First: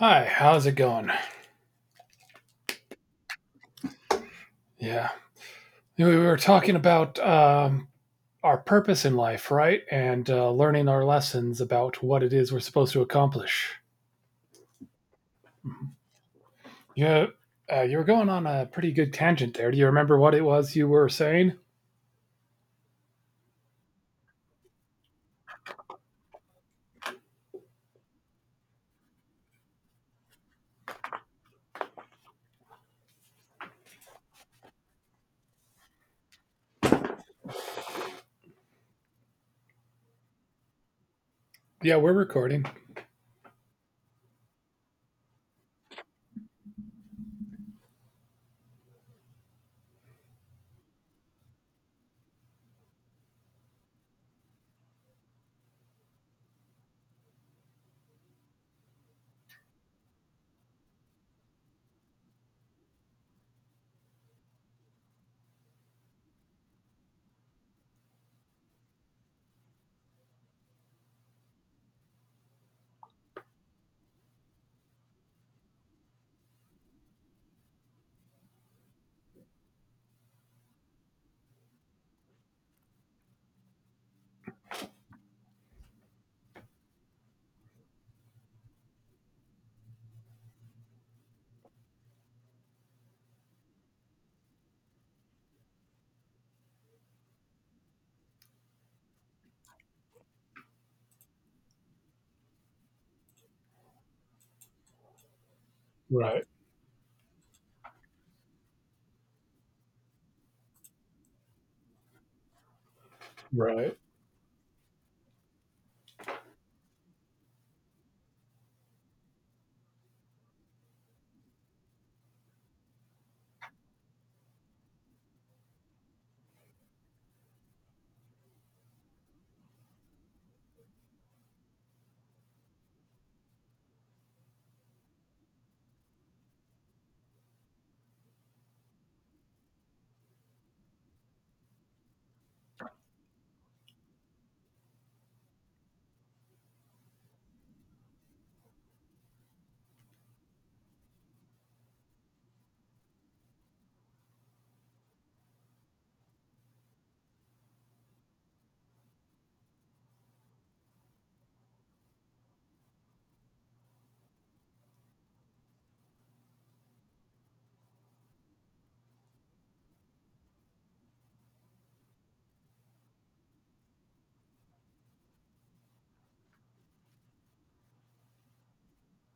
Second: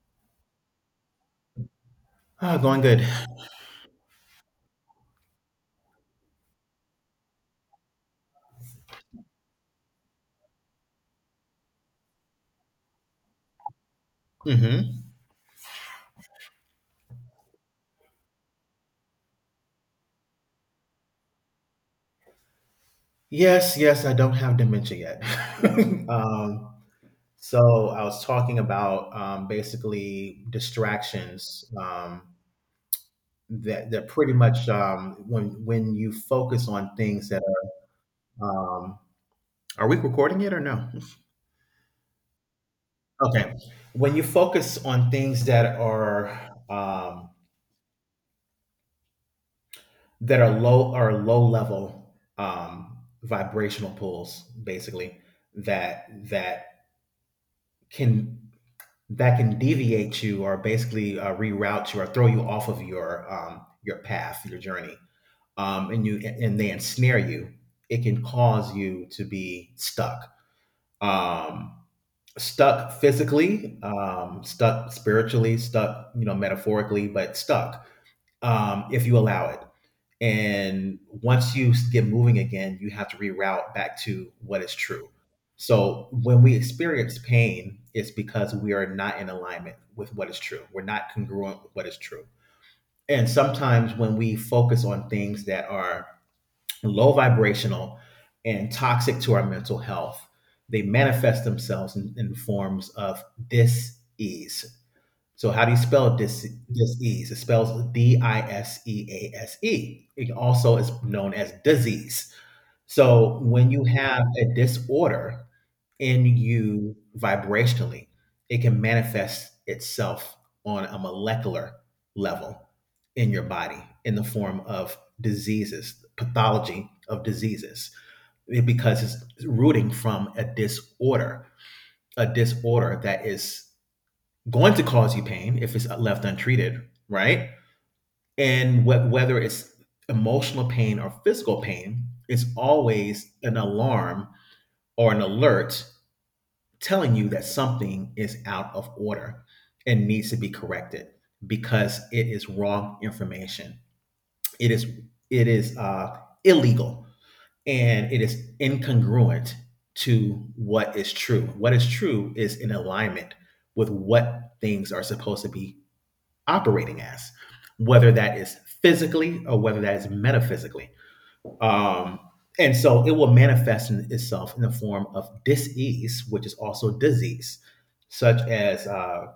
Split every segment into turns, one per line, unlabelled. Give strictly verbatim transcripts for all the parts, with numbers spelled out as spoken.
Hi, how's it going?
Ah, going good.
Yeah. We were talking about um, our purpose in life, right? And uh, learning our lessons about what it is we're supposed to accomplish.
hmm
Yeah, uh, you were going on a pretty good tangent there. Do you remember what it was you were saying?
Yes, yes, I don't have dementia yet. um, so I was talking about um, basically distractions. Um, that that pretty much um, when when you focus on things that are, um, are we recording it or no?
Yeah, we're recording.
Okay, when you focus on things that are um, that are low are low level, um, vibrational pulls, basically that that can that can deviate you or basically uh, reroute you or throw you off of your um, your path, your journey, um, and you and they ensnare you. It can cause you to be stuck, um, stuck physically, um, stuck spiritually, stuck, you know, metaphorically, but stuck, um, if you allow it. And once you get moving again, you have to reroute back to what is true. So when we experience pain, it's because we are not in alignment with what is true. We're not congruent with what is true. And sometimes when we focus on things that are low vibrational and toxic to our mental health, they manifest themselves in, in forms of dis ease. So how do you spell
Right,
dis- disease? It spells D I S E A S E. It also is known as disease. So when you
right.
have a disorder in you vibrationally, it can manifest itself on a molecular level in your body in the form of diseases, pathology of diseases, because it's rooting from a disorder, a disorder that is going to cause you pain if it's left untreated, right? And wh- whether it's emotional pain or physical pain, it's always an alarm or an alert telling you that something is out of order and needs to be corrected because it is wrong information. It is it is uh, illegal and it is incongruent to what is true. What is true is in alignment with what things are supposed to be operating as, whether that is physically or whether that is metaphysically. Um, and so it will manifest in itself in the form of disease, which is also disease, such as uh,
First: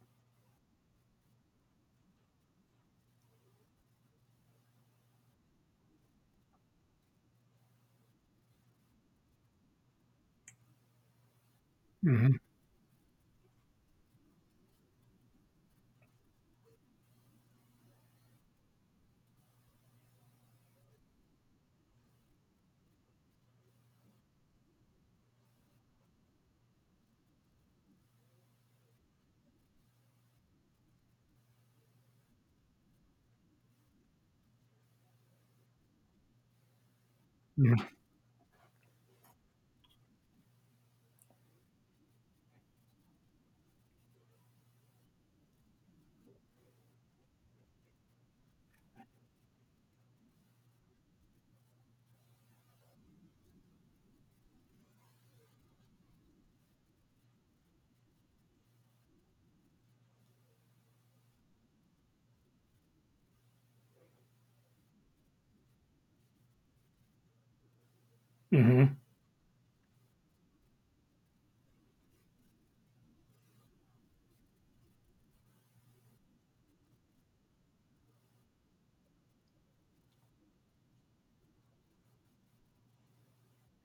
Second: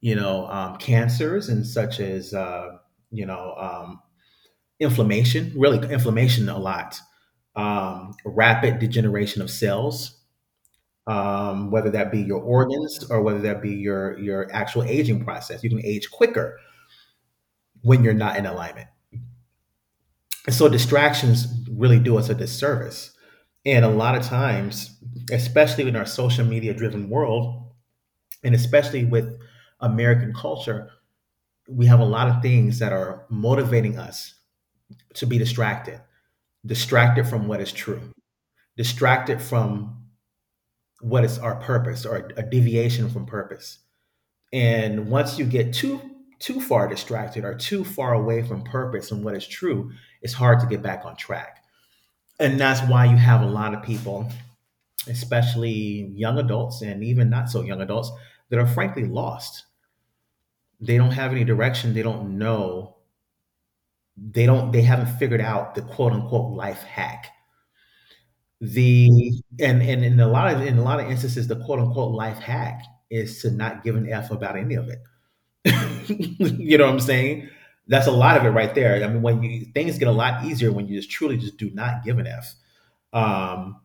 you know um, cancers and such as uh, you know um, inflammation. Really, inflammation a lot. Um, rapid degeneration of cells, um, whether that be
Mm-hmm,
your organs or whether that be your your actual aging process. You can age quicker when you're not in alignment. And so distractions really do us a disservice. And a lot of times, especially in our social media driven world, and especially with American culture, we have a lot of things that are motivating us to be distracted, distracted from what is
mm-hmm,
true, distracted from what is our purpose or a deviation from purpose. And once you get too too far distracted or too far away from purpose and what is true, it's hard to get back on track. And that's why you have a lot of people, especially young adults and even not so young adults, that are frankly lost. They don't have any direction. They don't know. They don't. They haven't figured out the quote unquote life hack.
mm-hmm,
The and and in a lot of in a lot of instances, the quote unquote life hack is to not give an f about any of it. You know what I'm saying? That's a lot of it right there. I mean, when you things get a lot easier when you just truly just do not give an f. Um,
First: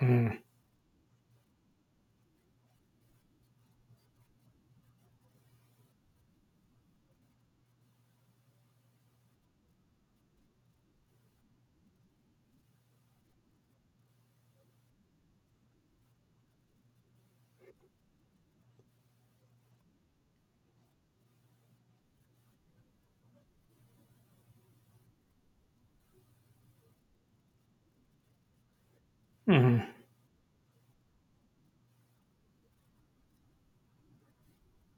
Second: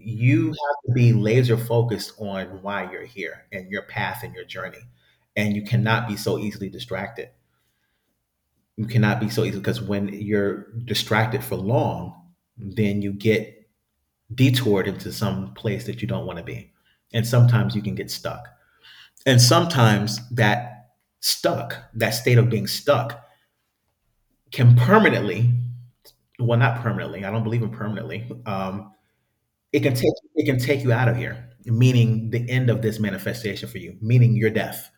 mm-hmm,
have to be laser focused on why you're here and your path and your journey. And you cannot be so easily distracted. You cannot be so easy because when you're distracted for long, then you get detoured into some place that you don't want to be. And sometimes you can get stuck. And sometimes that stuck, that state of being stuck, can permanently, well, not permanently, I don't believe in permanently, um,
mm-hmm.
it can take it can take you out of here, meaning the end of this manifestation for you, meaning your death,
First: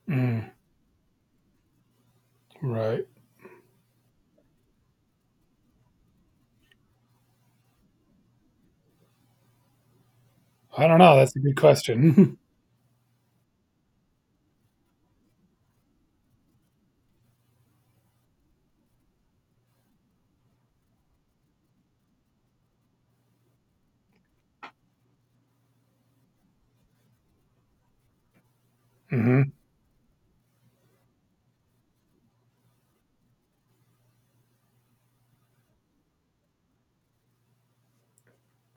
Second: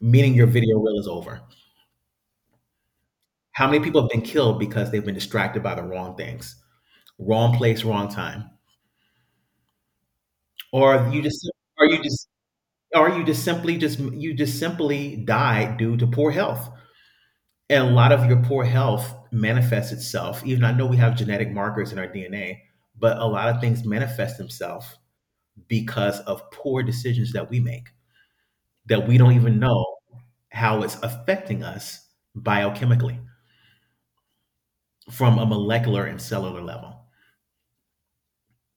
meaning your video reel is over.
Right.
How many people have been killed because they've been distracted by the wrong things, wrong place, wrong time,
I don't
or
know.
you
That's a
just
good
or you just
question.
or you just simply just you just simply die due to poor health. And a lot of your poor health manifests itself. Even I know we have genetic markers in our D N A, but a lot of things manifest themselves because of poor decisions that we make, that we don't
Mm-hmm,
even know how it's affecting us biochemically from a molecular and cellular level.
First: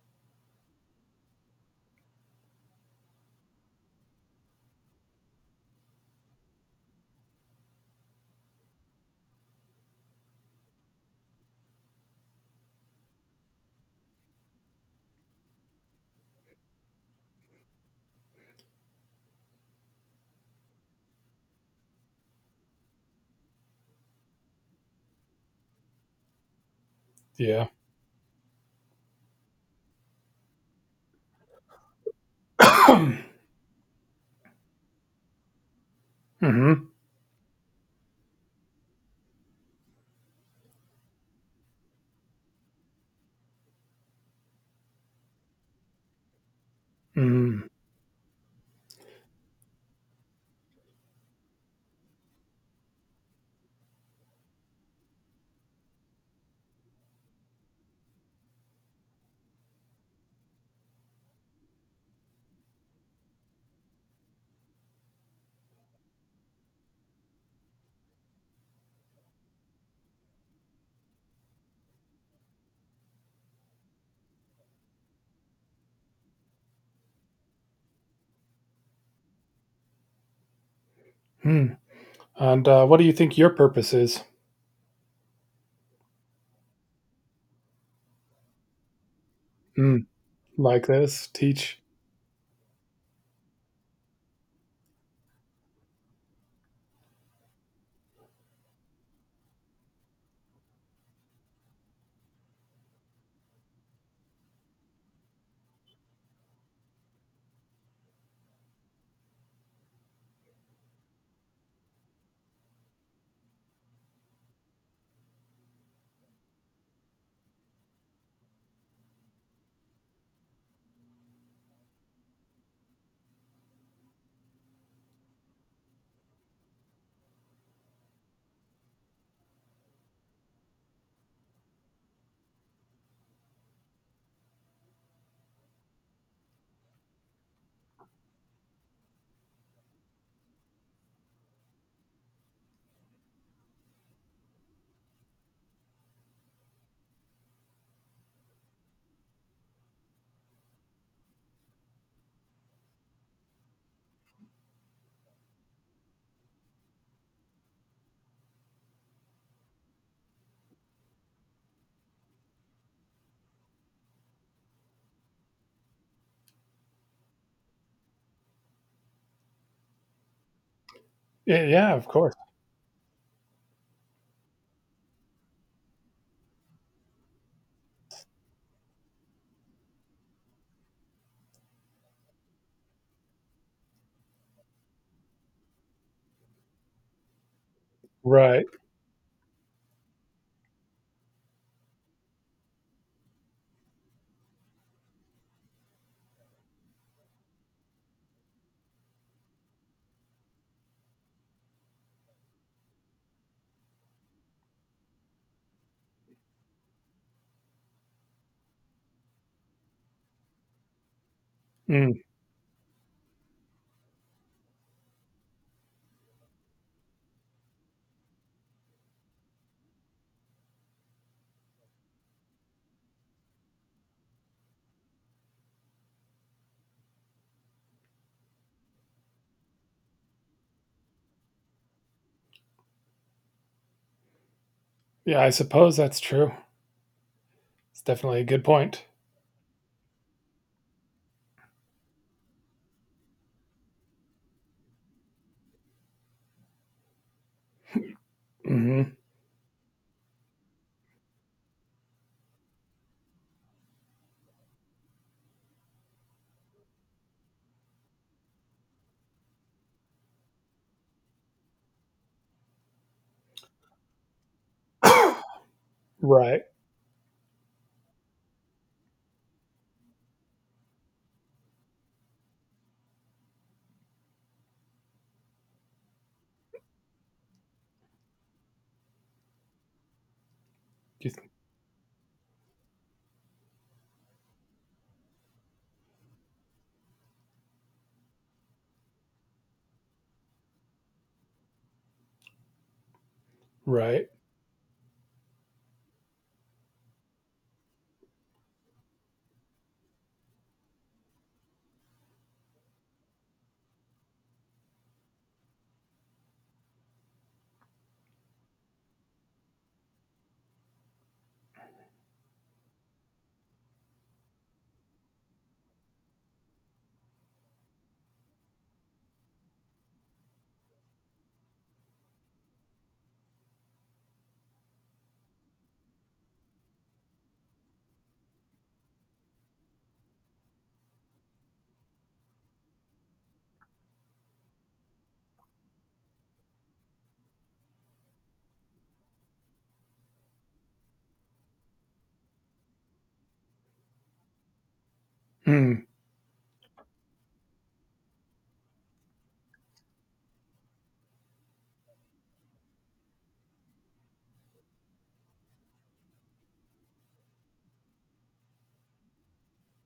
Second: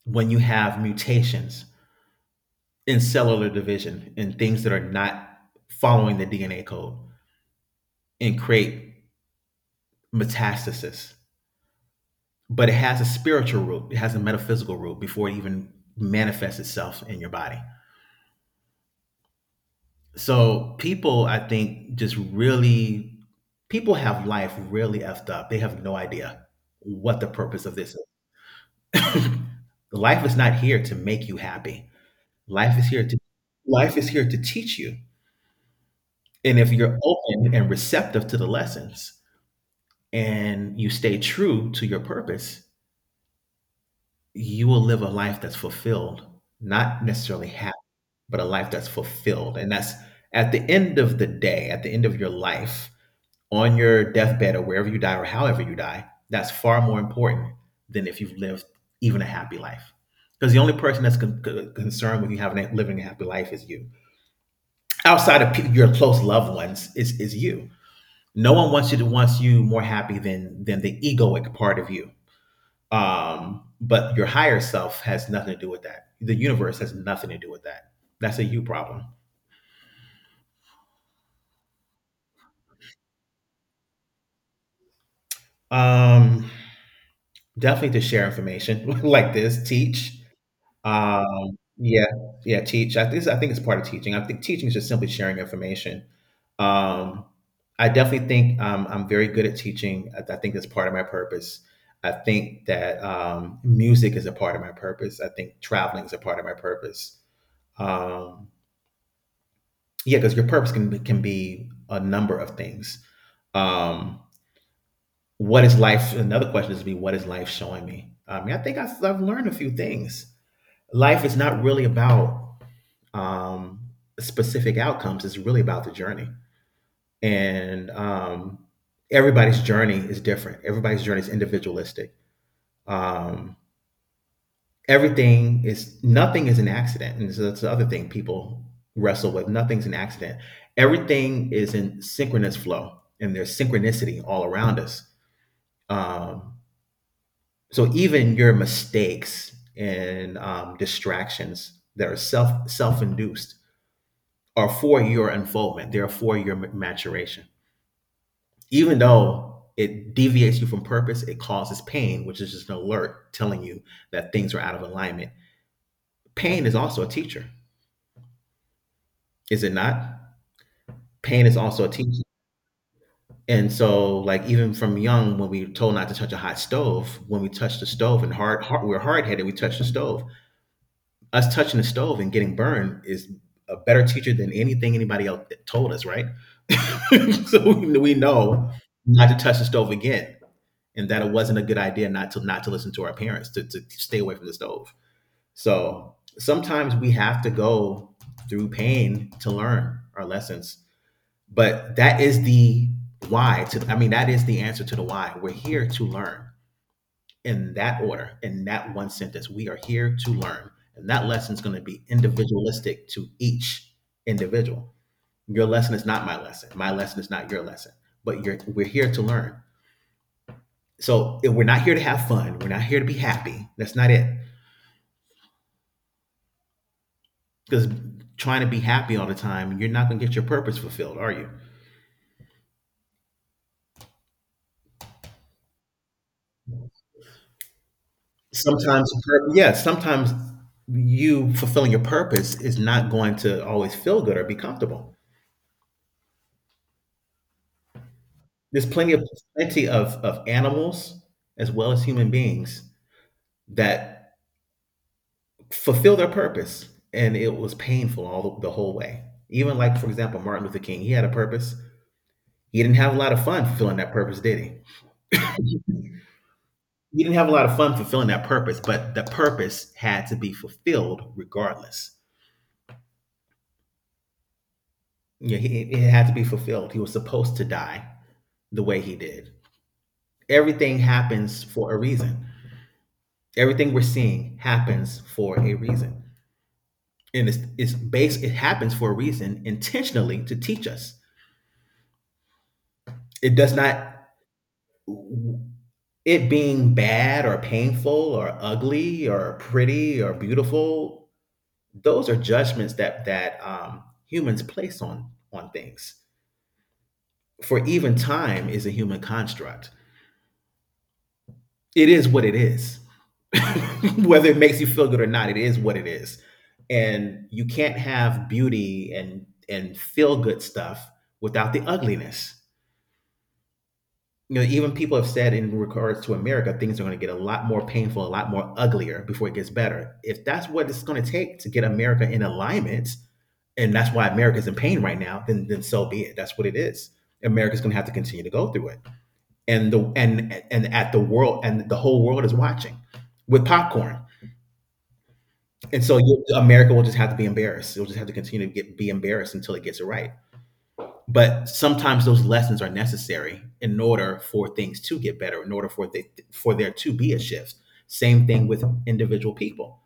When you have mutations in cellular division and things that are not following the D N A code and create metastasis, but it has a spiritual root, it has a metaphysical root before it even manifests itself in your body. So people, I think, just really people have life really effed up. They have no idea what the purpose
yeah.
of this is. Life is not here to make you happy. Life is here
Mm-hmm,
to life is here to teach you. And if you're open and receptive to the lessons and you stay true to your purpose, you will live a life that's fulfilled, not necessarily
mm-hmm.
happy, but a life that's fulfilled. And that's at the end of the day, at the end of your life, on your deathbed or wherever you die or however you die, that's far more important than if you've lived even a happy life. Because the only person that's con- con- concerned with you having living a happy life is you. Outside of pe- your close loved ones, is is you. No one wants you to wants you more happy than than the egoic part of you. Um, but your higher self has nothing to do with that. The universe has nothing to do with that. That's a you problem.
Mm-hmm. And uh, what do you think your purpose is?
Um, Definitely to share information like this,
Mm.
teach.
Like this,
Um,
teach.
yeah, yeah, teach. I think I think it's part of teaching. I think teaching is just simply sharing information. Um, I definitely think um, I'm very good at teaching. I, I think that's part of my purpose. I think that um, music is a part of my purpose. I think traveling is a part of my purpose. Um, yeah, because your purpose can be- can be a number of things. Um, what is life? Another question is to be what is life showing me? I mean, I think I've, I've learned a few things. Life is not really about um, specific outcomes. It's really about the journey. And um, everybody's journey is different. Everybody's journey is individualistic. Um, Everything is nothing is an accident, and so that's the other thing people wrestle with. Nothing's an accident. Everything is in synchronous flow, and there's synchronicity all around us. Um, so even your mistakes and um, distractions that are self self induced are for your unfoldment. They're for your maturation. Even though it deviates you from purpose, it causes pain, which is just an alert telling you that things are out of alignment. Pain is also a teacher, is it not? Pain is
Yeah,
also a
yeah, of
teacher.
course.
And so, like even from young, when we were told not to touch a hot stove, when we touch the stove and hard, hard we're hard headed, we touch the stove us touching the stove and getting burned is a better teacher than anything anybody else told us, right? So we
Right.
know not to touch the stove again, and that it wasn't a good idea not to not to listen to our parents to, to stay away from the stove. So sometimes we have to go through pain to learn our lessons, but that is the why. To I mean, that is the answer to the why. We're here to learn in that order, in that one sentence. We are here to learn. And that lesson is going to be
Mm.
individualistic to each individual. Your lesson is not my lesson. My lesson is not your lesson. But you're, we're here to learn. So we're not here to have fun. We're not here to be happy. That's not it. Because trying to be happy all the time, you're not going to get your purpose fulfilled, are you?
Yeah, I suppose that's true. It's definitely a good point.
Sometimes, pur- yeah, sometimes you fulfilling your purpose is not going to always feel good or be comfortable. There's plenty
Hmm.
of plenty of of animals as well as human beings that fulfill their purpose, and it was painful all the, the whole way. Even like for example, Martin Luther King, he had a purpose. He didn't have a lot of fun fulfilling that purpose, did he?
Right.
He didn't have a lot of fun fulfilling that purpose, but the purpose had to be fulfilled regardless. Yeah, he, it had to be fulfilled. He was supposed to die the way he did. Everything
You th-
happens for a reason. Everything we're seeing happens for a reason. And it's, it's based it happens for a reason intentionally to teach us. It does not,
Right.
it being bad or painful or ugly or pretty or beautiful, those are judgments that that um, humans place on on things. For even time is a human construct. It is what it is. Whether it makes you feel good or not, it is what it is. And you can't have beauty and and feel good stuff without the ugliness. You know, even people have said in regards to America, things are going to get a lot more painful, a lot more uglier before it gets better. If that's what it's going to take to get America in alignment, and that's why America's in pain right now, then then so be it. That's what it is. America's going to have to continue to go through it, and the and and at the world, and the whole world, is watching with popcorn. And
Mm.
so you, America, will just have to be embarrassed. It'll just have to continue to get be embarrassed until it gets it right. But sometimes those lessons are necessary in order for things to get better, in order for the, for there to be a shift. Same thing with individual people.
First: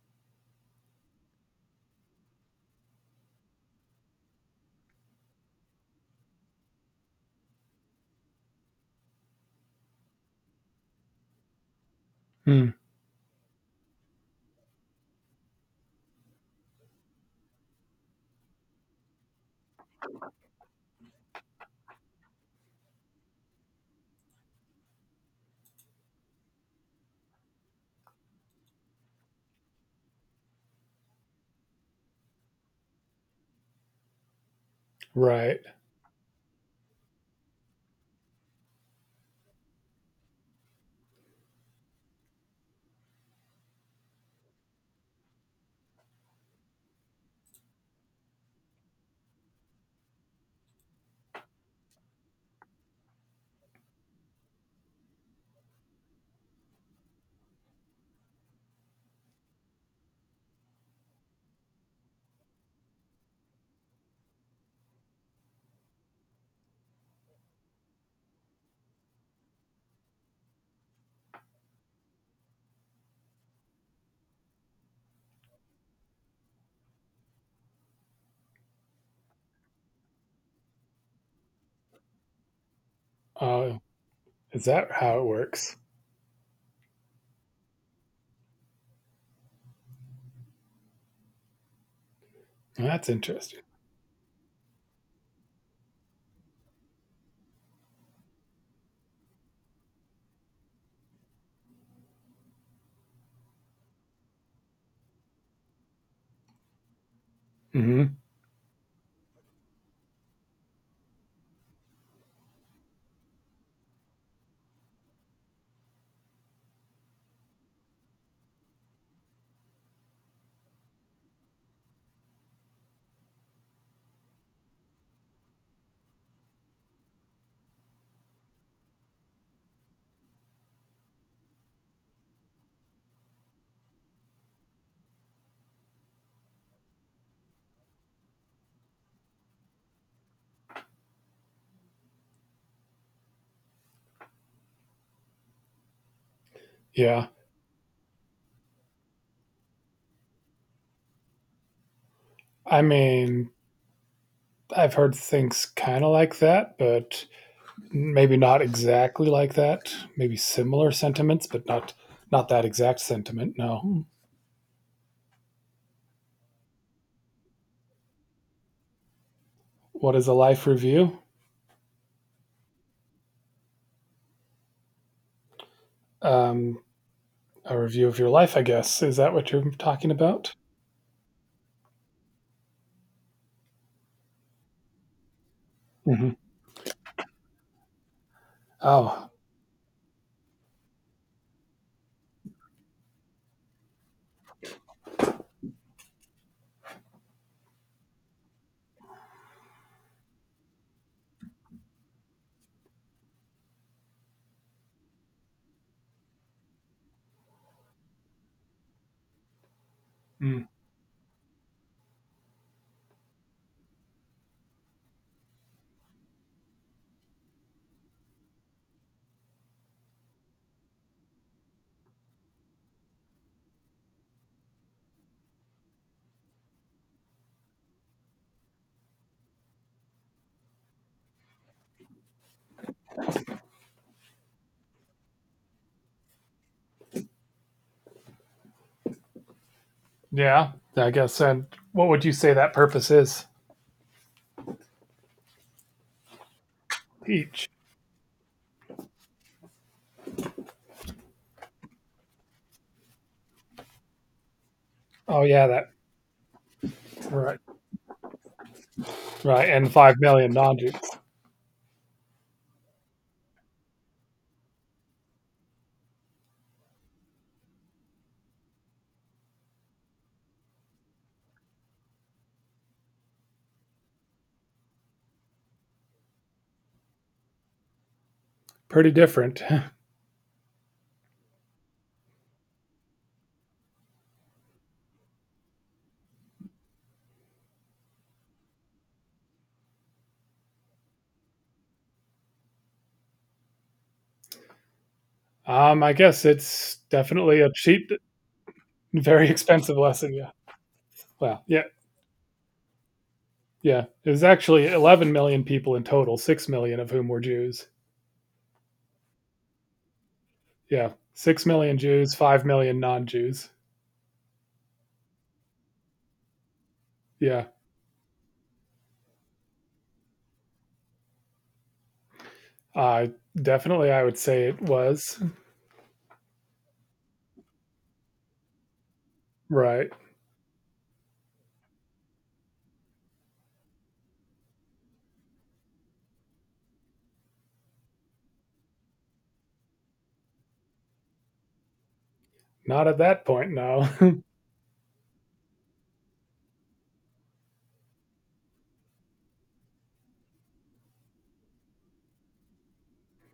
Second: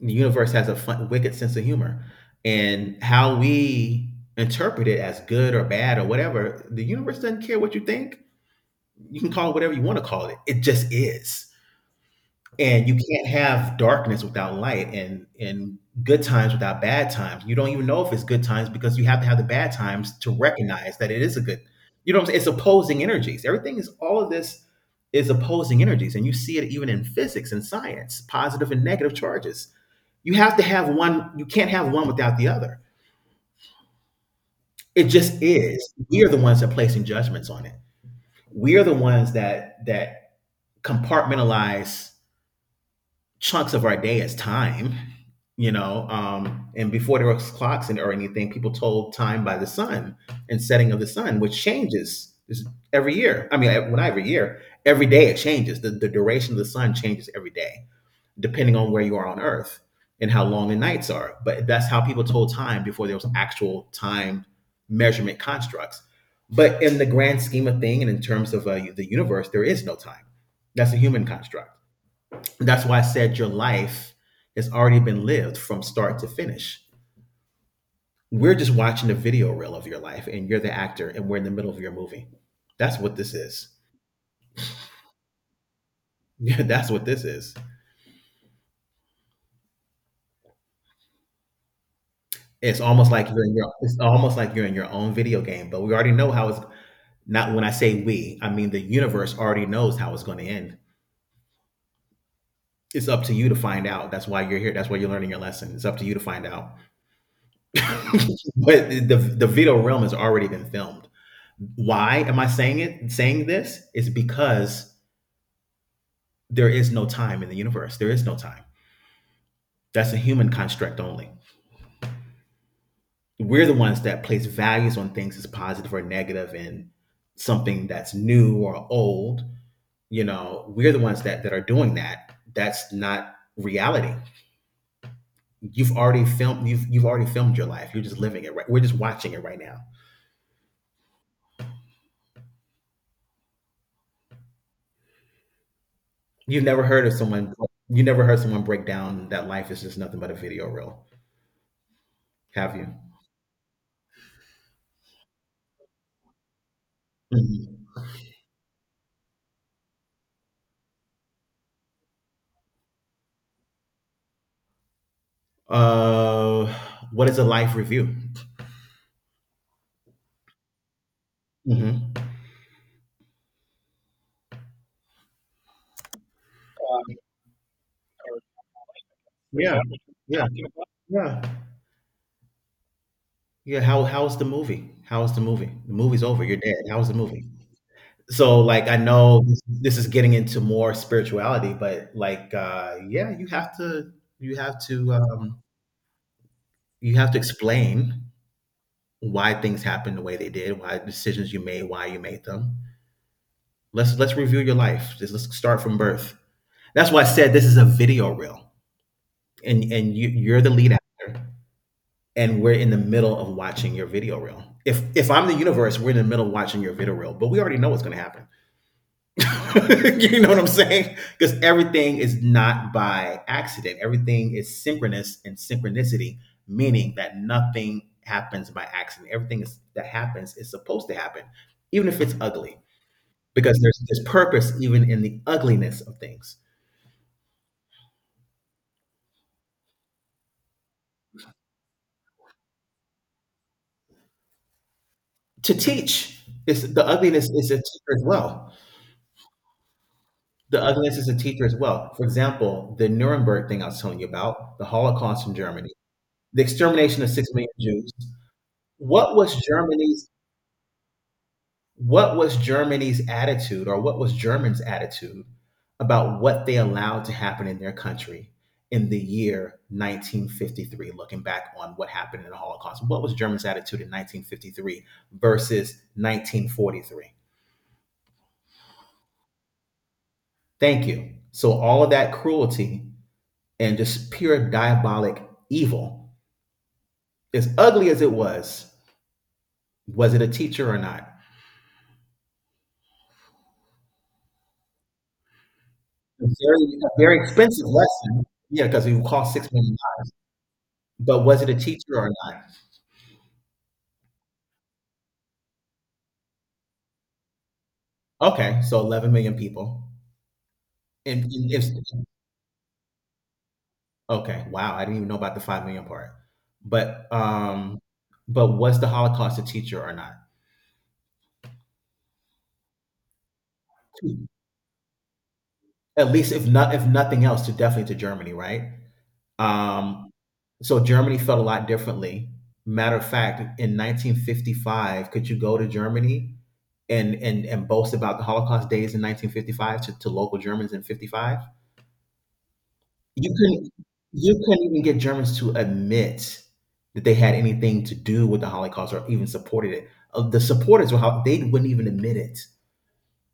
The universe has a fun, wicked sense of humor. And how we interpret it as good or bad or whatever, the universe doesn't care what you think. You can call it whatever you want to call it, it just is.
Mm.
And you can't have darkness without light, and and good times without bad times. You don't even know if it's good times because you have to have the bad times to recognize that it is a good. You know what I'm saying? It's opposing energies. Everything is, all of this is opposing energies, and you see it even in physics and science, positive and negative charges. You have to have one, you can't have one without the other. It just
Right.
is. We are the ones that are placing judgments on it. We are the ones that that compartmentalize chunks of our day as time, you know. Um, and before there was clocks and or anything, people told time by the sun and setting of the sun, which changes is every year. I mean, when I every year, every day it changes. The, the duration of the sun changes every day, depending on where you are on Earth and how long the nights are. But that's how people told time before there was actual time measurement constructs. But in the grand scheme of thing, and in terms of uh, the universe, there is no time. That's a human construct. That's why I said your life has already been lived from start to finish. We're just watching a video reel of your life, and you're the actor, and we're in the middle of your movie. That's what this is.
Uh, is that how it works?
Yeah, that's what this is. It's
That's
almost like you're in
interesting.
your it's almost like you're in your own video game, but we already know how it's, not when I say we, I mean the universe already knows how it's going to end. It's up to you to find out. That's why you're here. That's why you're learning your lesson. It's up to you to find out.
Hmm.
But the the video realm has already been filmed. Why am I saying it? Saying this is because there is no time in the universe. There is no time. That's a human construct only. We're the ones that place values on things as positive or negative, and something that's new or old. You know, we're the ones that that are doing that. That's not reality. You've already filmed you've you've already filmed your life. You're just living it right. We're just watching it right now. You've never heard of
Yeah.
someone you never heard someone break down that life is just nothing but a video reel, have
I mean, I've heard things kind of like that, but
you?
maybe not exactly like that. Maybe similar sentiments, but not not that exact sentiment. No.
Uh, what is a life review?
What is a life review?
Hmm.
Um, a review of your life, I guess. Is that what you're
Yeah,
talking
yeah,
about?
yeah, yeah. How how's the movie? How's the movie? The movie's
Mhm.
over. You're dead. How's the movie? So like, I
Oh,
know this, this is getting into more spirituality, but like, uh, yeah, you have to, you have to um, you have to explain why things happened the way they did, why decisions you made, why you made them. Let's let's review your life. Just let's start from birth. That's why I said this is a video reel. and and you, you're
mm,
the lead actor, and we're in the middle of watching your video reel. If if I'm the universe, we're in the middle of watching your video reel, but we already know what's going to happen. You know what I'm saying, because everything is not by accident. Everything is synchronous and synchronicity, meaning that nothing happens by accident. everything is, that happens is supposed to happen, even if it's ugly, because there's there's purpose even in the ugliness of things.
yeah, I guess. And what would you say that purpose is
To teach, it's, the ugliness
each?
is a teacher as well. The ugliness is a teacher as well. For example, the Nuremberg thing I was telling you about, the
Oh,
Holocaust in
yeah,
Germany,
that
the extermination of six
right,
million Jews. What was
right, and five
Germany's
million non-Jews.
what was Germany's attitude or what was Germans' attitude about what they allowed to happen in their country in the year nineteen fifty-three, looking back on what happened in the Holocaust? What was Germans' attitude in nineteen fifty-three versus nineteen forty-three?
Pretty different.
Thank you. So all of that cruelty and just pure diabolic evil, as ugly as it was, was it a teacher or not?
Um, I guess
A very,
it's
a very
definitely a
expensive
cheap,
lesson. Yeah, because it would
very
cost six
expensive
million. Dollars.
lesson. Yeah.
But
Well,
was it a
yeah,
teacher or not?
yeah. It was actually eleven million people in total, six million of whom were Jews.
Okay, so eleven million people.
Yeah,
And,
six
and if
million Jews, five million non-Jews.
okay, wow, I didn't even know about the five million part. But
Yeah,
um, but was the Holocaust a teacher or not?
uh, definitely, I would say it was.
At least if not, if nothing else, to definitely to Germany, right?
Right.
Um, so Germany felt a lot differently. Matter of fact, in nineteen fifty-five, could you go to Germany and and and boast about the Holocaust days in nineteen fifty-five to, to local Germans in fifty-five?
Not at that
You
point,
couldn't
no.
you couldn't even get Germans to admit that they had anything to do with the Holocaust or even supported it. Uh, The supporters were how they wouldn't even admit it.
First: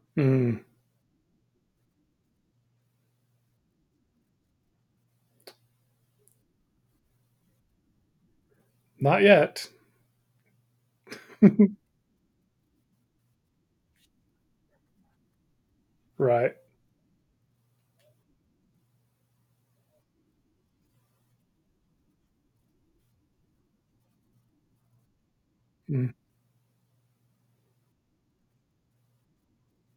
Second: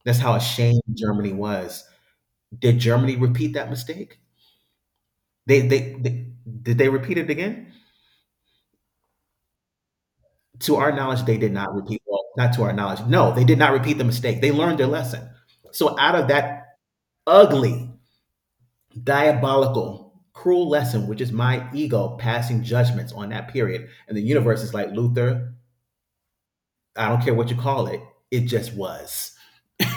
That's how
Mm,
ashamed Germany was. Did Germany repeat that mistake? They they, they did they repeat it again?
not yet.
To our knowledge, they did not repeat. Well, not to our knowledge. No, they did not repeat the mistake. They learned their lesson. So out of
Right.
that ugly, diabolical, cruel lesson, which is my ego passing judgments on that period, and the universe is like Luther.
Mm,
I don't care what you call it. It just was.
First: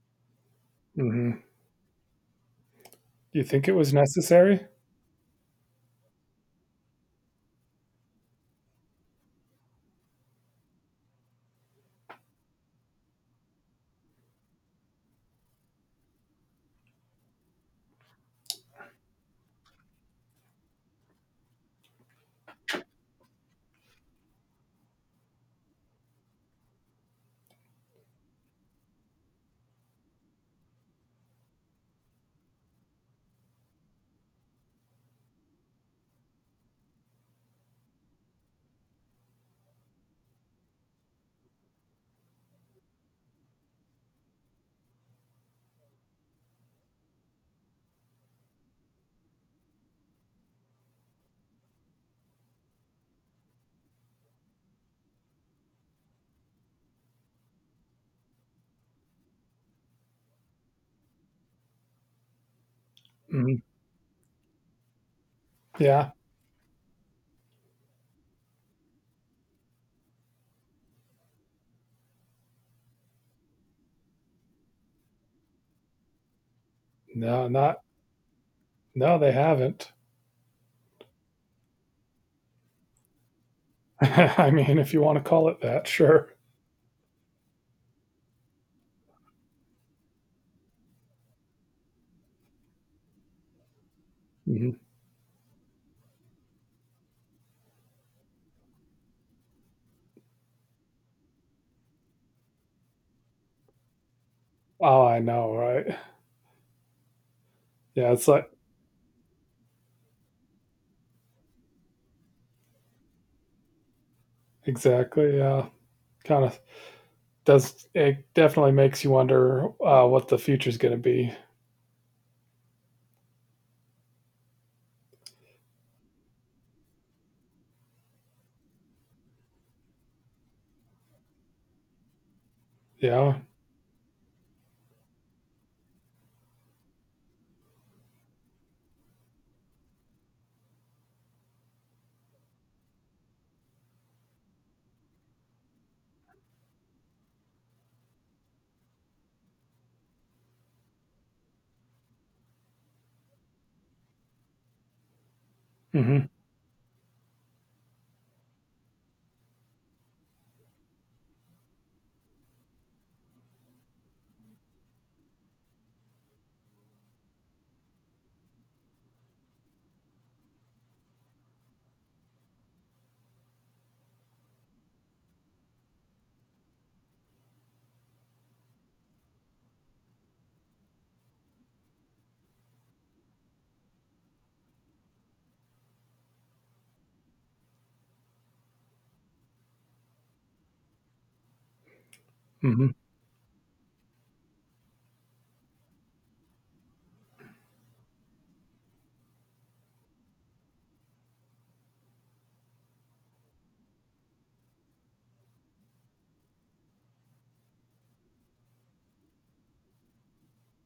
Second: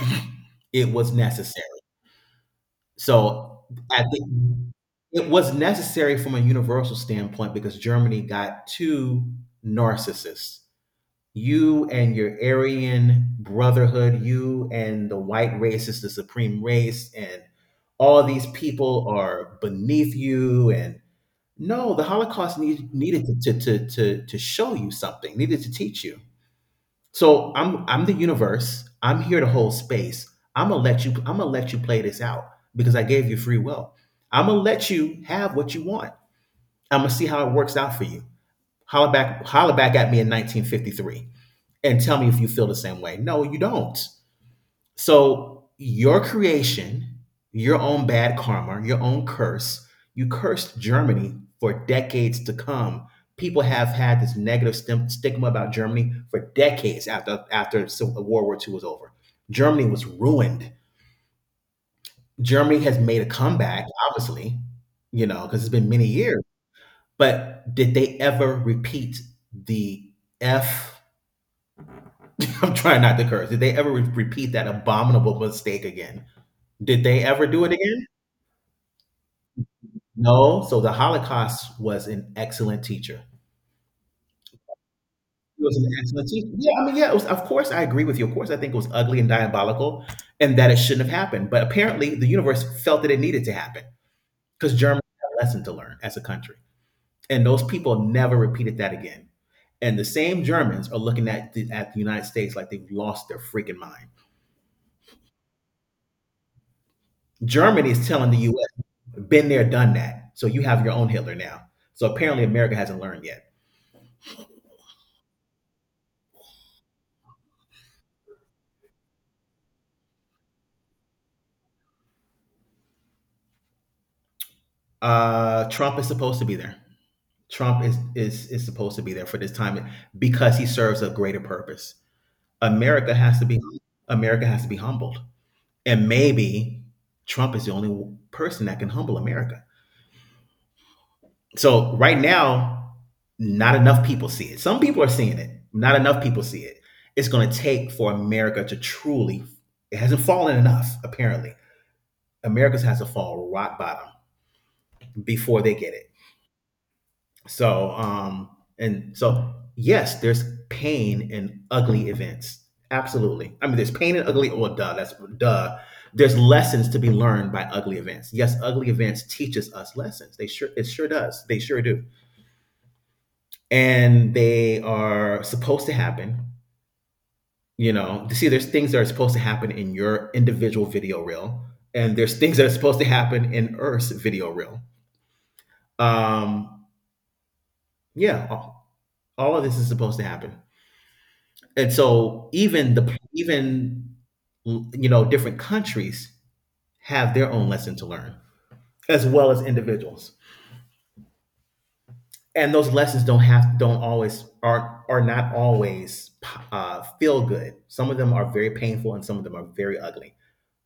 It was
mhm.
necessary.
You
So
think it was
I think
necessary?
it was necessary from a universal standpoint because Germany got too narcissists. You and your Aryan brotherhood, you and the white race is the supreme race, and all these people are beneath you. And no, the Holocaust need, needed to, to, to, to, to show you something, needed to teach you. So I'm I'm the universe. I'm here to hold space. I'm gonna let you. I'm gonna let you play this out because I gave you free will. I'm gonna let you have what you want. I'm gonna see how it works out for you. Holler back, holler back at me in nineteen fifty-three and tell me if you feel the same way. No, you don't. So your creation, your own bad karma, your own curse, you cursed Germany for decades to come. People have had this negative stim- stigma about Germany for decades after after World War Two was over. Germany was ruined. Germany has made a
Mhm.
comeback, obviously, you know, because it's been many
Yeah.
years. But did they ever repeat the F, I'm trying not to curse. Did they ever re- repeat that abominable mistake again? Did they ever
No,
do it
not
again?
no, they haven't.
No. So the Holocaust was an excellent teacher.
I mean, if you wanna call it
It was
that,
an excellent
sure.
teacher. Yeah, I mean, yeah, it was, of course I agree with you. Of course I think it was ugly and diabolical and that it shouldn't have happened. But apparently the universe felt that it needed to happen
Mhm.
because Germany had a lesson to learn as a country. And those people never repeated that again. And the same Germans are looking at the, at the United States like they've lost their freaking mind.
Oh, I know, right?
Germany is
Yeah, it's
telling the
like
U S. been there, done that. So you have your own Hitler now. So apparently America hasn't learned yet.
exactly, yeah. Kinda does it definitely makes you wonder, uh, what the future's gonna be.
Uh, Trump is supposed to be there. Trump is, is is supposed to be there for this time because he serves a greater purpose. America has
Yeah.
to be America has to be humbled, and maybe Trump is the only person that can humble America. So right now, not enough people see it. Some people are seeing it. Not enough people see it. It's going to take for America to truly. It hasn't fallen enough, apparently. America's has to fall rock bottom before they get it.
Mhm,
So, um, and so yes, there's pain in ugly events. Absolutely. I mean, there's pain in ugly. Oh, duh. That's duh. There's lessons to be learned by ugly events. Yes, ugly events teaches us lessons. They sure it sure does. They sure do. And they are supposed to happen. You know, see, there's things that are supposed to happen in your individual video reel, and there's things that are supposed to happen in Earth's video reel. Um, yeah, all of this is supposed to happen, and so
mhm,
even the even you know, different countries have their own lesson to learn, as well as individuals, and those lessons don't have don't always are are not always uh, feel good. Some of them are very painful and some of them are very ugly,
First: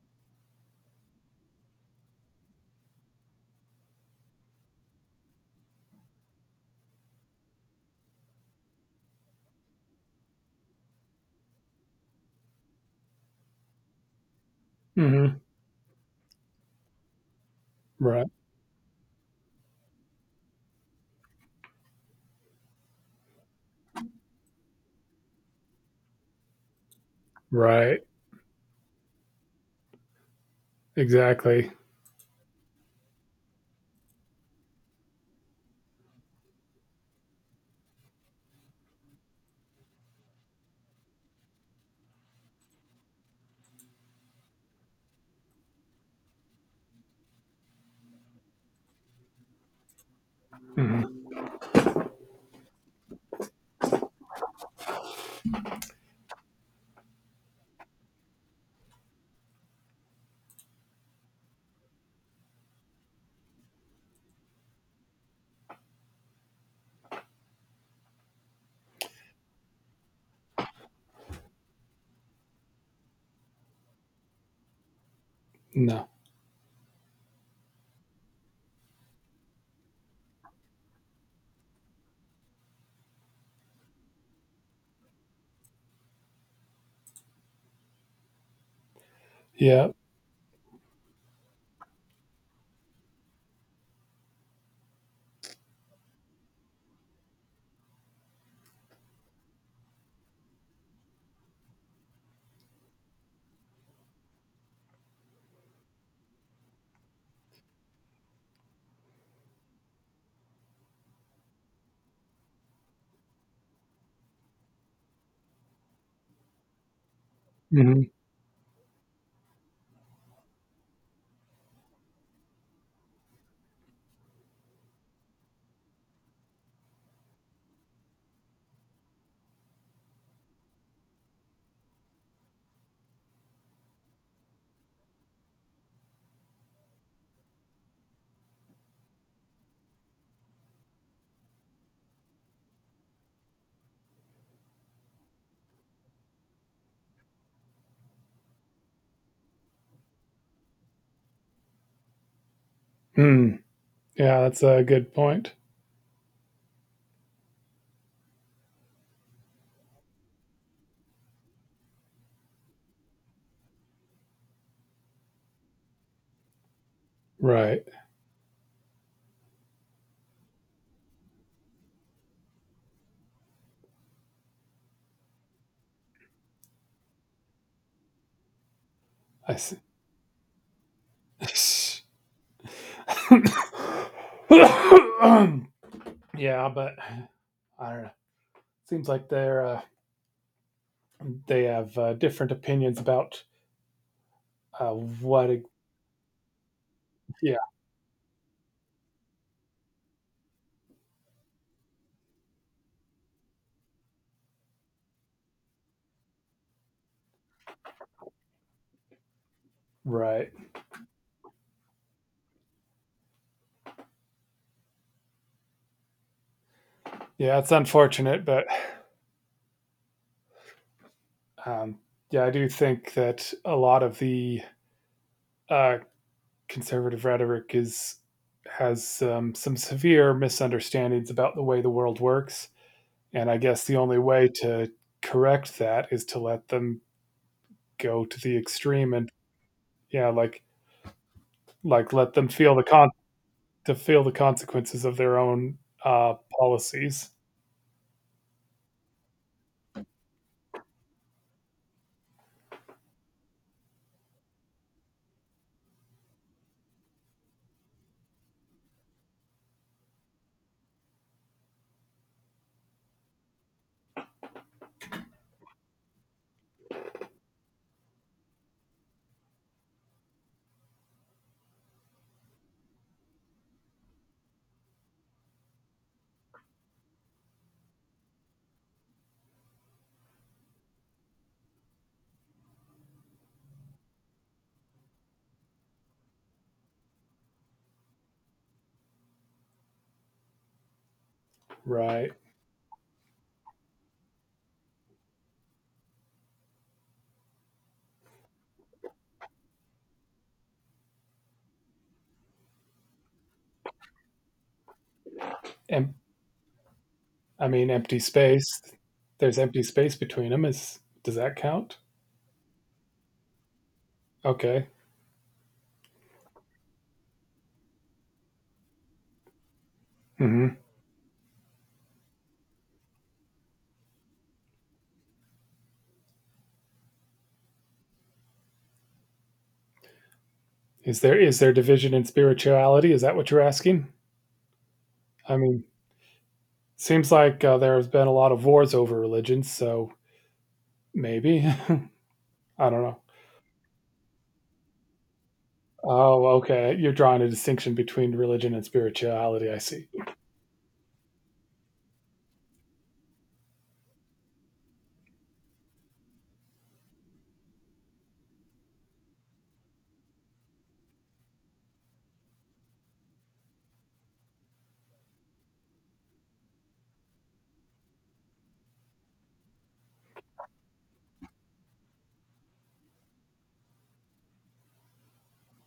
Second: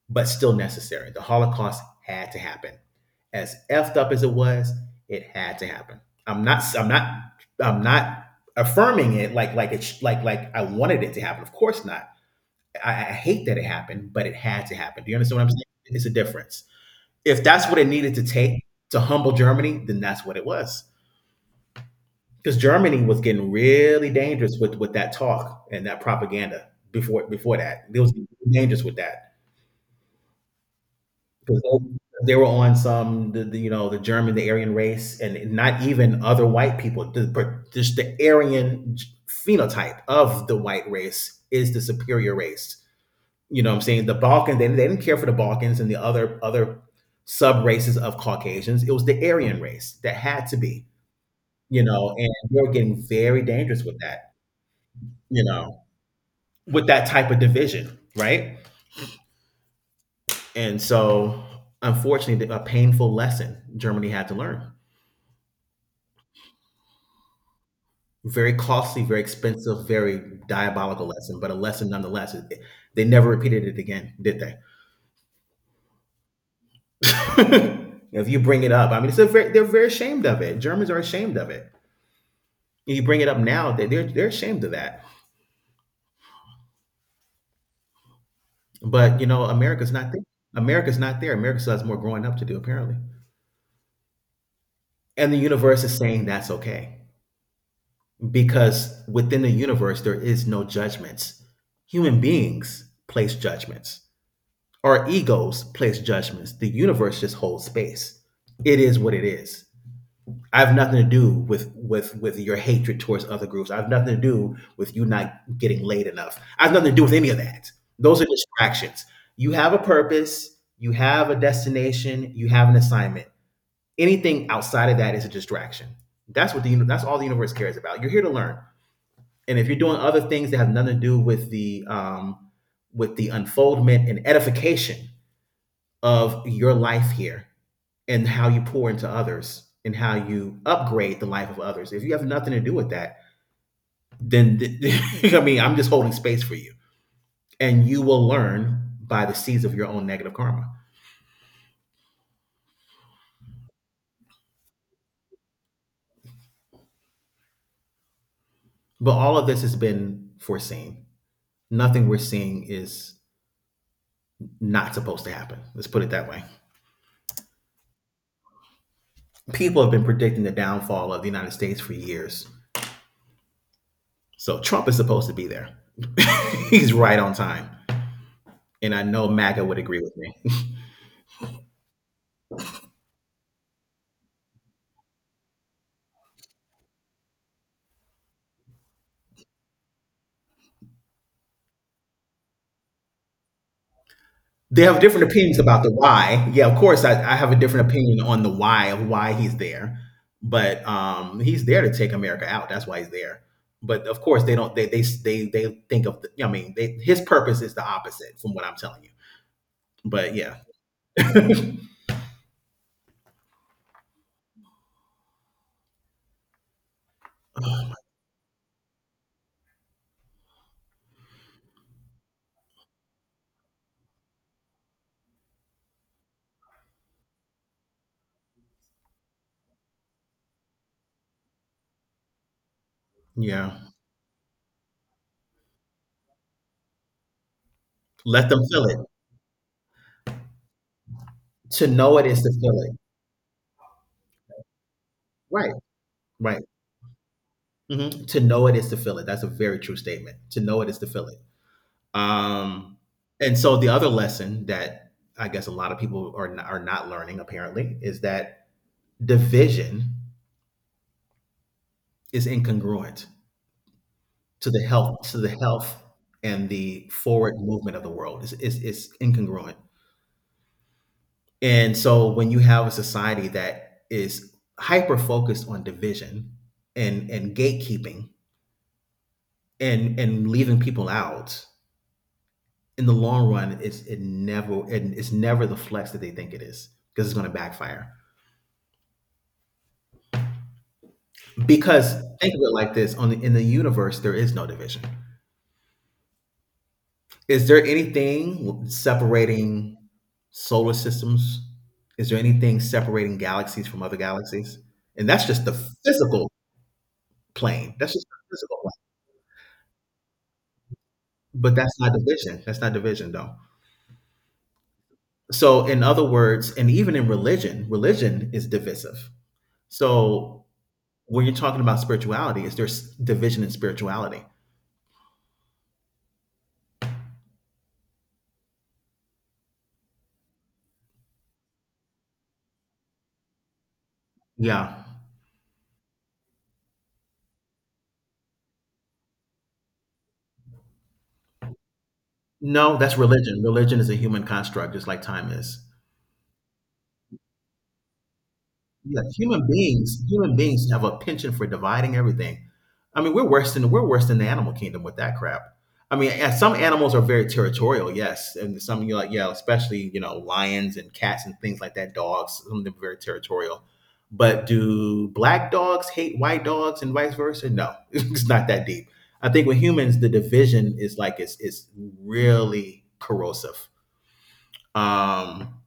but still necessary. The holocaust had to happen, as effed up as it was, it had to happen. I'm not i'm not i'm not affirming it like like it's like like I wanted it to happen. Of course not. I, I hate that it happened, but it had to happen. Do you understand
mhm.
what I'm saying? It's a difference. If that's what it needed to
Right.
take to humble Germany, then that's what it was. Because Germany was getting really dangerous with, with that talk and that propaganda before before that. It
Right.
was dangerous with that, because
Exactly.
they, they were on some the, the, you know, the German, the Aryan race, and not even other white people. The, just the Aryan phenotype of the white race is the superior race. You know what I'm saying? The Balkans, they, they didn't care for the Balkans and the other other sub races of Caucasians. It was the Aryan race that had to be,
Mhm.
you know, and we were getting very dangerous with that, you know, with that type of division, right? And so, unfortunately, a painful lesson Germany had to learn. Very costly, very expensive, very diabolical lesson, but a lesson nonetheless. They never repeated it again, did they?
No.
If you bring it up, I mean, it's a very— they're very ashamed of it. Germans are ashamed of it. You bring it up now, they- they're they're ashamed of that. But you know,
Yeah.
America's not there. America's not there. America still has more growing up to do, apparently. And the universe is saying that's okay, because within the universe there is no judgments. Human beings place judgments. Our egos place judgments. The universe just holds space. It is what it is. I have nothing to do with with with your hatred towards other groups. I have nothing to do with you not getting laid enough. I have nothing to do with any of that.
Mhm.
Those are distractions. You have a purpose, you have a destination, you have an assignment. Anything outside of that is a distraction. That's what the that's all the universe cares about. You're here to learn, and if you're doing other things that have nothing to do with the um, with the unfoldment and edification of your life here, and how you pour into others and how you upgrade the life of others. If you have nothing to do with that, then I mean, I'm just holding space for you. And you will learn by the seeds of your own negative karma.
Mm. Yeah, that's a good point.
But all of this has been foreseen. Nothing we're seeing is not supposed to happen. Let's put it that way.
Right.
People have been predicting the downfall of the United States for years. So Trump is supposed to be there. He's right on time. And I know
I
MAGA
see.
would agree with me.
Yeah, but I don't know. Seems like they're uh, they have uh, different opinions about
They
uh,
have different
what.
opinions
A,
about the why. Yeah, of course, I, I have a
yeah,
different opinion on the why of why he's there, but um, he's there to take America out. That's why he's there. But of course, they don't. They they they they think of. The, I mean, they, his purpose is the opposite from what I'm telling you. But
right.
yeah,
Yeah, it's unfortunate, but um, yeah, I do think that a lot of the uh, conservative rhetoric is has um, some severe misunderstandings about the way the world works. And I
yeah.
guess the only way to correct that is to let them go to
Let
the
them feel it.
extreme and yeah, like
To
like
know it
let
is
them
to
feel
feel
the
it.
con to feel the consequences of their
Right.
own uh,
Right.
policies.
Mhm. To know it is to feel it. That's a very true statement. To know it is to feel it. Um, and so the other lesson that I guess a lot of people are not, are not learning apparently, is that division is incongruent to the health to the health and the forward movement of the world, is is is incongruent. And so when you have a society that is hyper focused on division, and and gatekeeping, and and leaving people out, in the long run, it's it never it, it's never the flex that they think it is, because it's going to backfire. Because
Right.
think of it like this: on the, in the universe, there is no division. Is there anything separating solar systems? Is there anything separating galaxies from other galaxies? And that's just the
And
physical
I mean
plane. That's
empty
just the physical
space.
plane.
There's empty space between them. Is does that
But
count?
that's not division. That's not division, though.
Okay.
So, in other words, and even in religion, religion is divisive. So,
Hmm.
when you're talking about spirituality, is there s- division in spirituality?
Is there is there division in spirituality? Is that what you're asking?
Yeah.
I mean, seems like uh, there has been a lot of wars over religions, so maybe. I
No,
don't
that's
know.
religion. Religion is a human construct, just like time is.
Oh, okay. You're drawing a distinction between religion and
Yeah, human
spirituality. I see.
beings, human beings have a penchant for dividing everything. I mean, we're worse than we're worse than the animal kingdom with that crap. I mean, and some animals are very territorial, yes, and some you know, like yeah, especially you know, lions and cats and things like that. Dogs, some of them are very territorial. But do black dogs hate white dogs and vice versa? No, it's not that deep. I think with humans, the division is like it's it's really corrosive. Um,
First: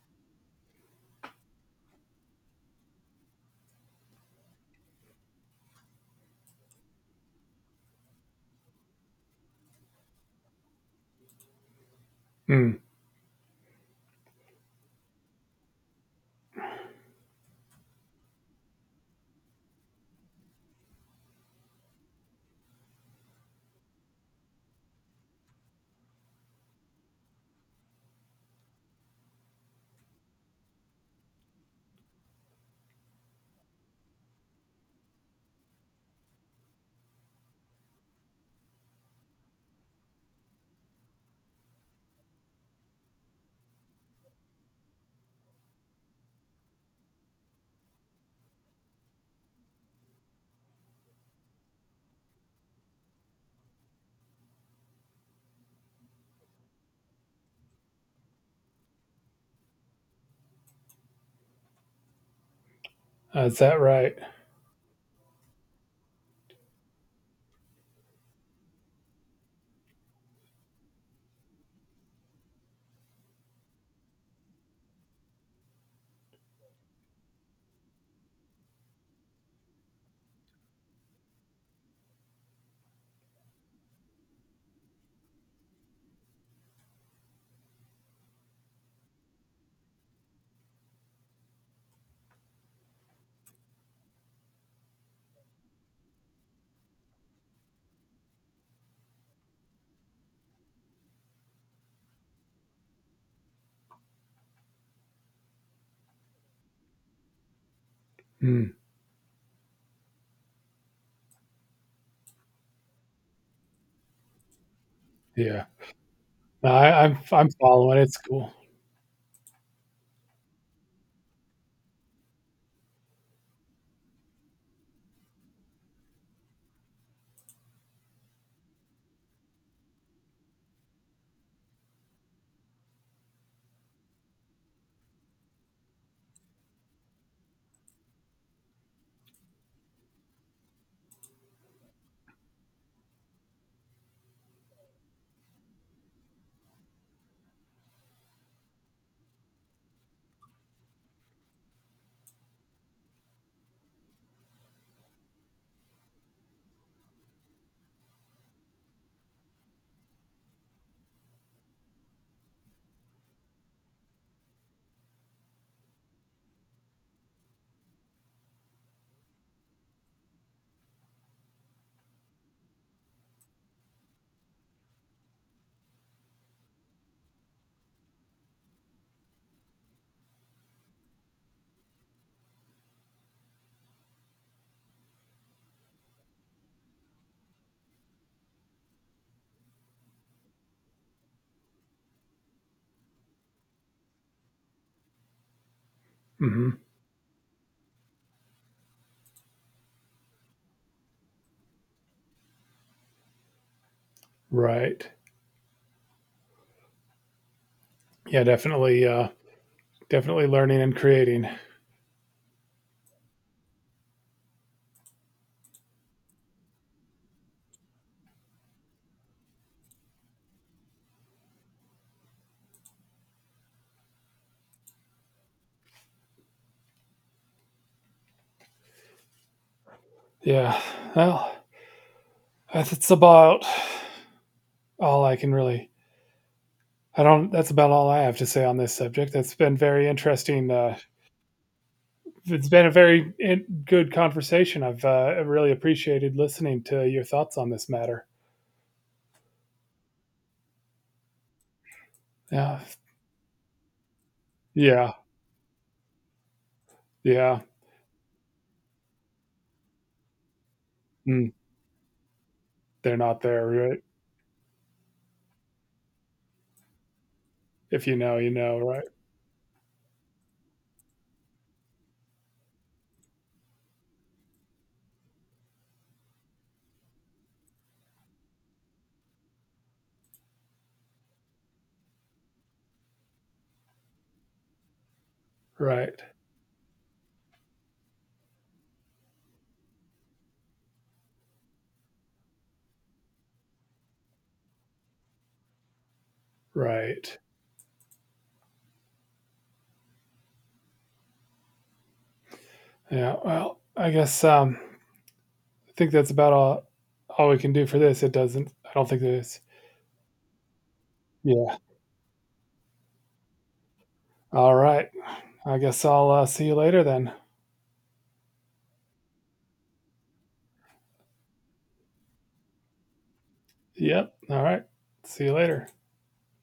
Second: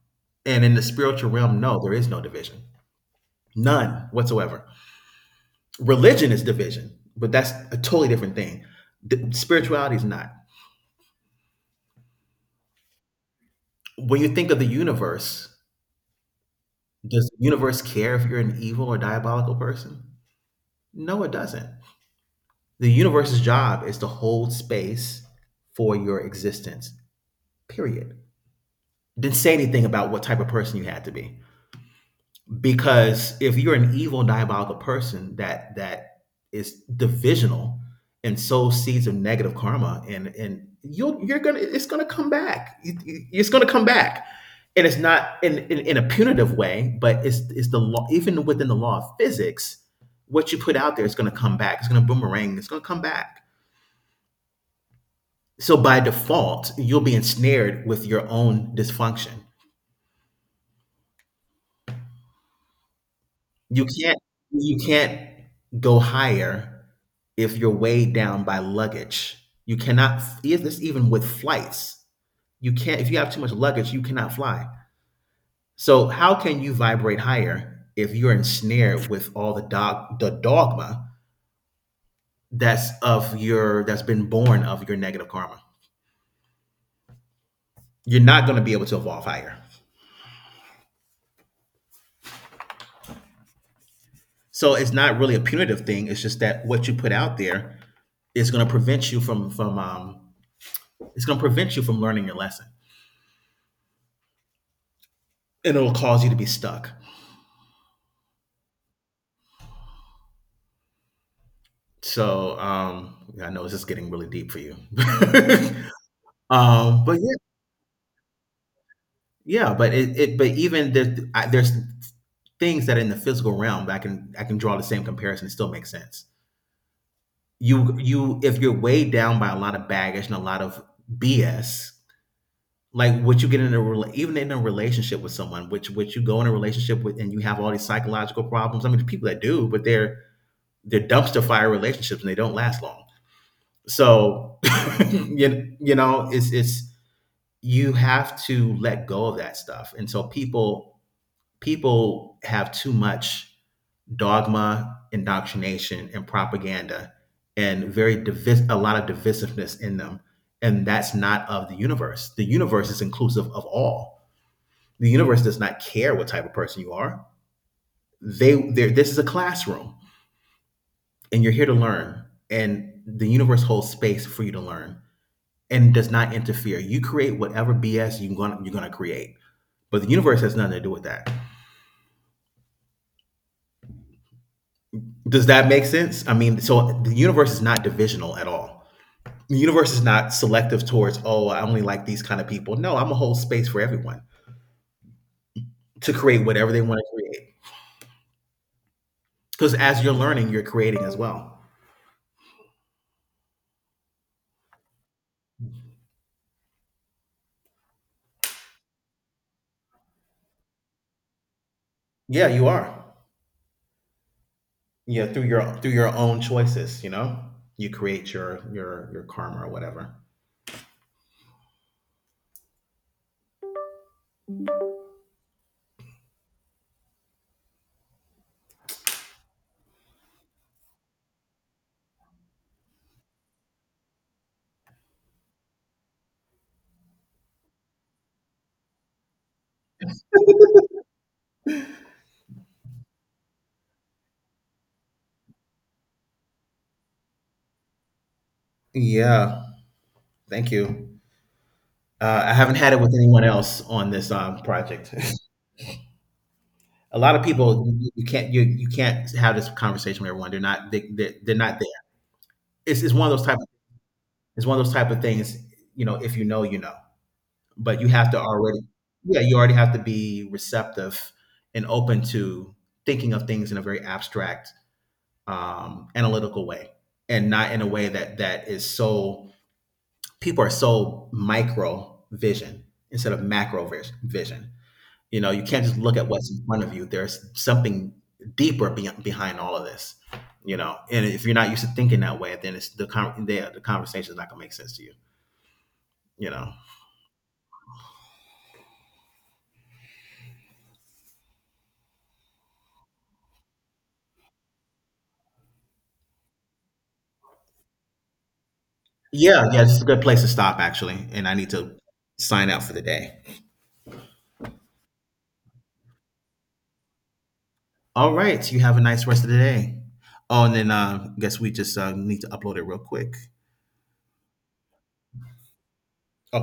and in the spiritual realm, no, there is no division. None whatsoever. Religion is division, but that's a totally different thing. The- spirituality is not.
Hmm.
When you think of the universe, does the universe care if you're an evil or diabolical person? No, it doesn't. The universe's job is to hold space for your existence, period. Didn't say anything about what type of person you had to be. Because if you're an evil diabolical person, that that is divisional and sows seeds of negative karma, and and you'll you're gonna— it's gonna come back. It- it- it's gonna come back, and it's not in, in in a punitive way, but it's it's the law, even within the law of physics. What you put out there is gonna come back, it's gonna boomerang, it's gonna come back. So by default you'll be ensnared with your own dysfunction.
Is that
You
right?
can't you can't go higher if you're weighed down by luggage. You cannot, if this, even with flights. You can't— if you have too much luggage, you cannot fly. So how can you vibrate higher if you're ensnared with all the dog the dogma that's of your— that's been born of your negative karma? You're not going to be able to evolve higher. So it's not really a punitive thing. It's just that what you put out there is going to prevent you from— from um, it's going to prevent you from learning your lesson, and it'll cause you to be stuck.
Hmm.
So um, yeah, I know this is getting really deep for you.
Yeah. No,
um,
I, I'm
but yeah,
I'm following. It's cool.
yeah, but it, it but even the, I, there's things that are in the physical realm that I can I can draw the same comparison. It still makes sense. You you if you're weighed down by a lot of baggage and a lot of B S, like what you get in a rela- even in a relationship with someone, which which you go in a relationship with and you have all these psychological problems. I mean, there's people that do, but they're they're dumpster fire relationships and they don't last long. So you, you know, it's it's you have to let go of that stuff. And so people people have too much dogma, indoctrination, and propaganda, and very divis- a lot of divisiveness in them. And that's not of the universe. The universe is inclusive of all. The universe does not care what type of person you are. They they this is a classroom, and you're here to learn. And the universe holds space for you to learn, and does not interfere. You create whatever B S you gonna, you're going to create, but the universe has nothing to do with that. Does that make sense? I mean, so the universe is not divisional at all. The universe is not selective towards, oh, I only like these kind of people. No, I'm a whole space for everyone to create
Hmm.
whatever they want to create. Because as you're learning, you're creating as well.
Right. Yeah. Definitely. Uh. Definitely learning and creating.
Yeah, you are. Yeah, through your through your own choices, you know, you create your your your karma or whatever.
Yeah. Well, that's it's about all I can really. I don't. That's about all I have to say on this subject. That has been very interesting. Uh, it's been a very in, good conversation. I've uh, really appreciated listening to your thoughts on this matter.
Yeah. Thank you. Uh, I haven't
Yeah.
had it with anyone else on this um,
Yeah.
project. A lot of
Yeah.
people— you- you can't you you can't have this conversation with everyone. They're not— they they're,
Mm,
they're not there. It's, it's
they're
one of
not
those type of,
there, right?
it's one of those type of things. You know, if you know, you know. But
If
you
you
have
know,
to
you
already—
know, right?
yeah, you already have to be receptive and open to thinking of things in a very abstract, um, analytical way, and not in a way that that is so— people are so micro vision instead of macro vis- vision. You know, you can't just look
Right.
at what's in front of you. There's something deeper be- behind all of this. You know, and if you're not used to thinking that way, then it's the con- the, the conversation is not gonna make sense to you. You know.
Right. Yeah. Well, I guess um I think that's about all all we can do for this. It doesn't I don't think there's.
Yeah, yeah, it's a good place to stop actually, and I need
Yeah.
to sign out for the day.
All right. I guess I'll uh, see you later then.
All right, you have a nice rest of the day. Oh, and then uh, guess we just uh, need to upload it real quick.
Yep. All right. See you later.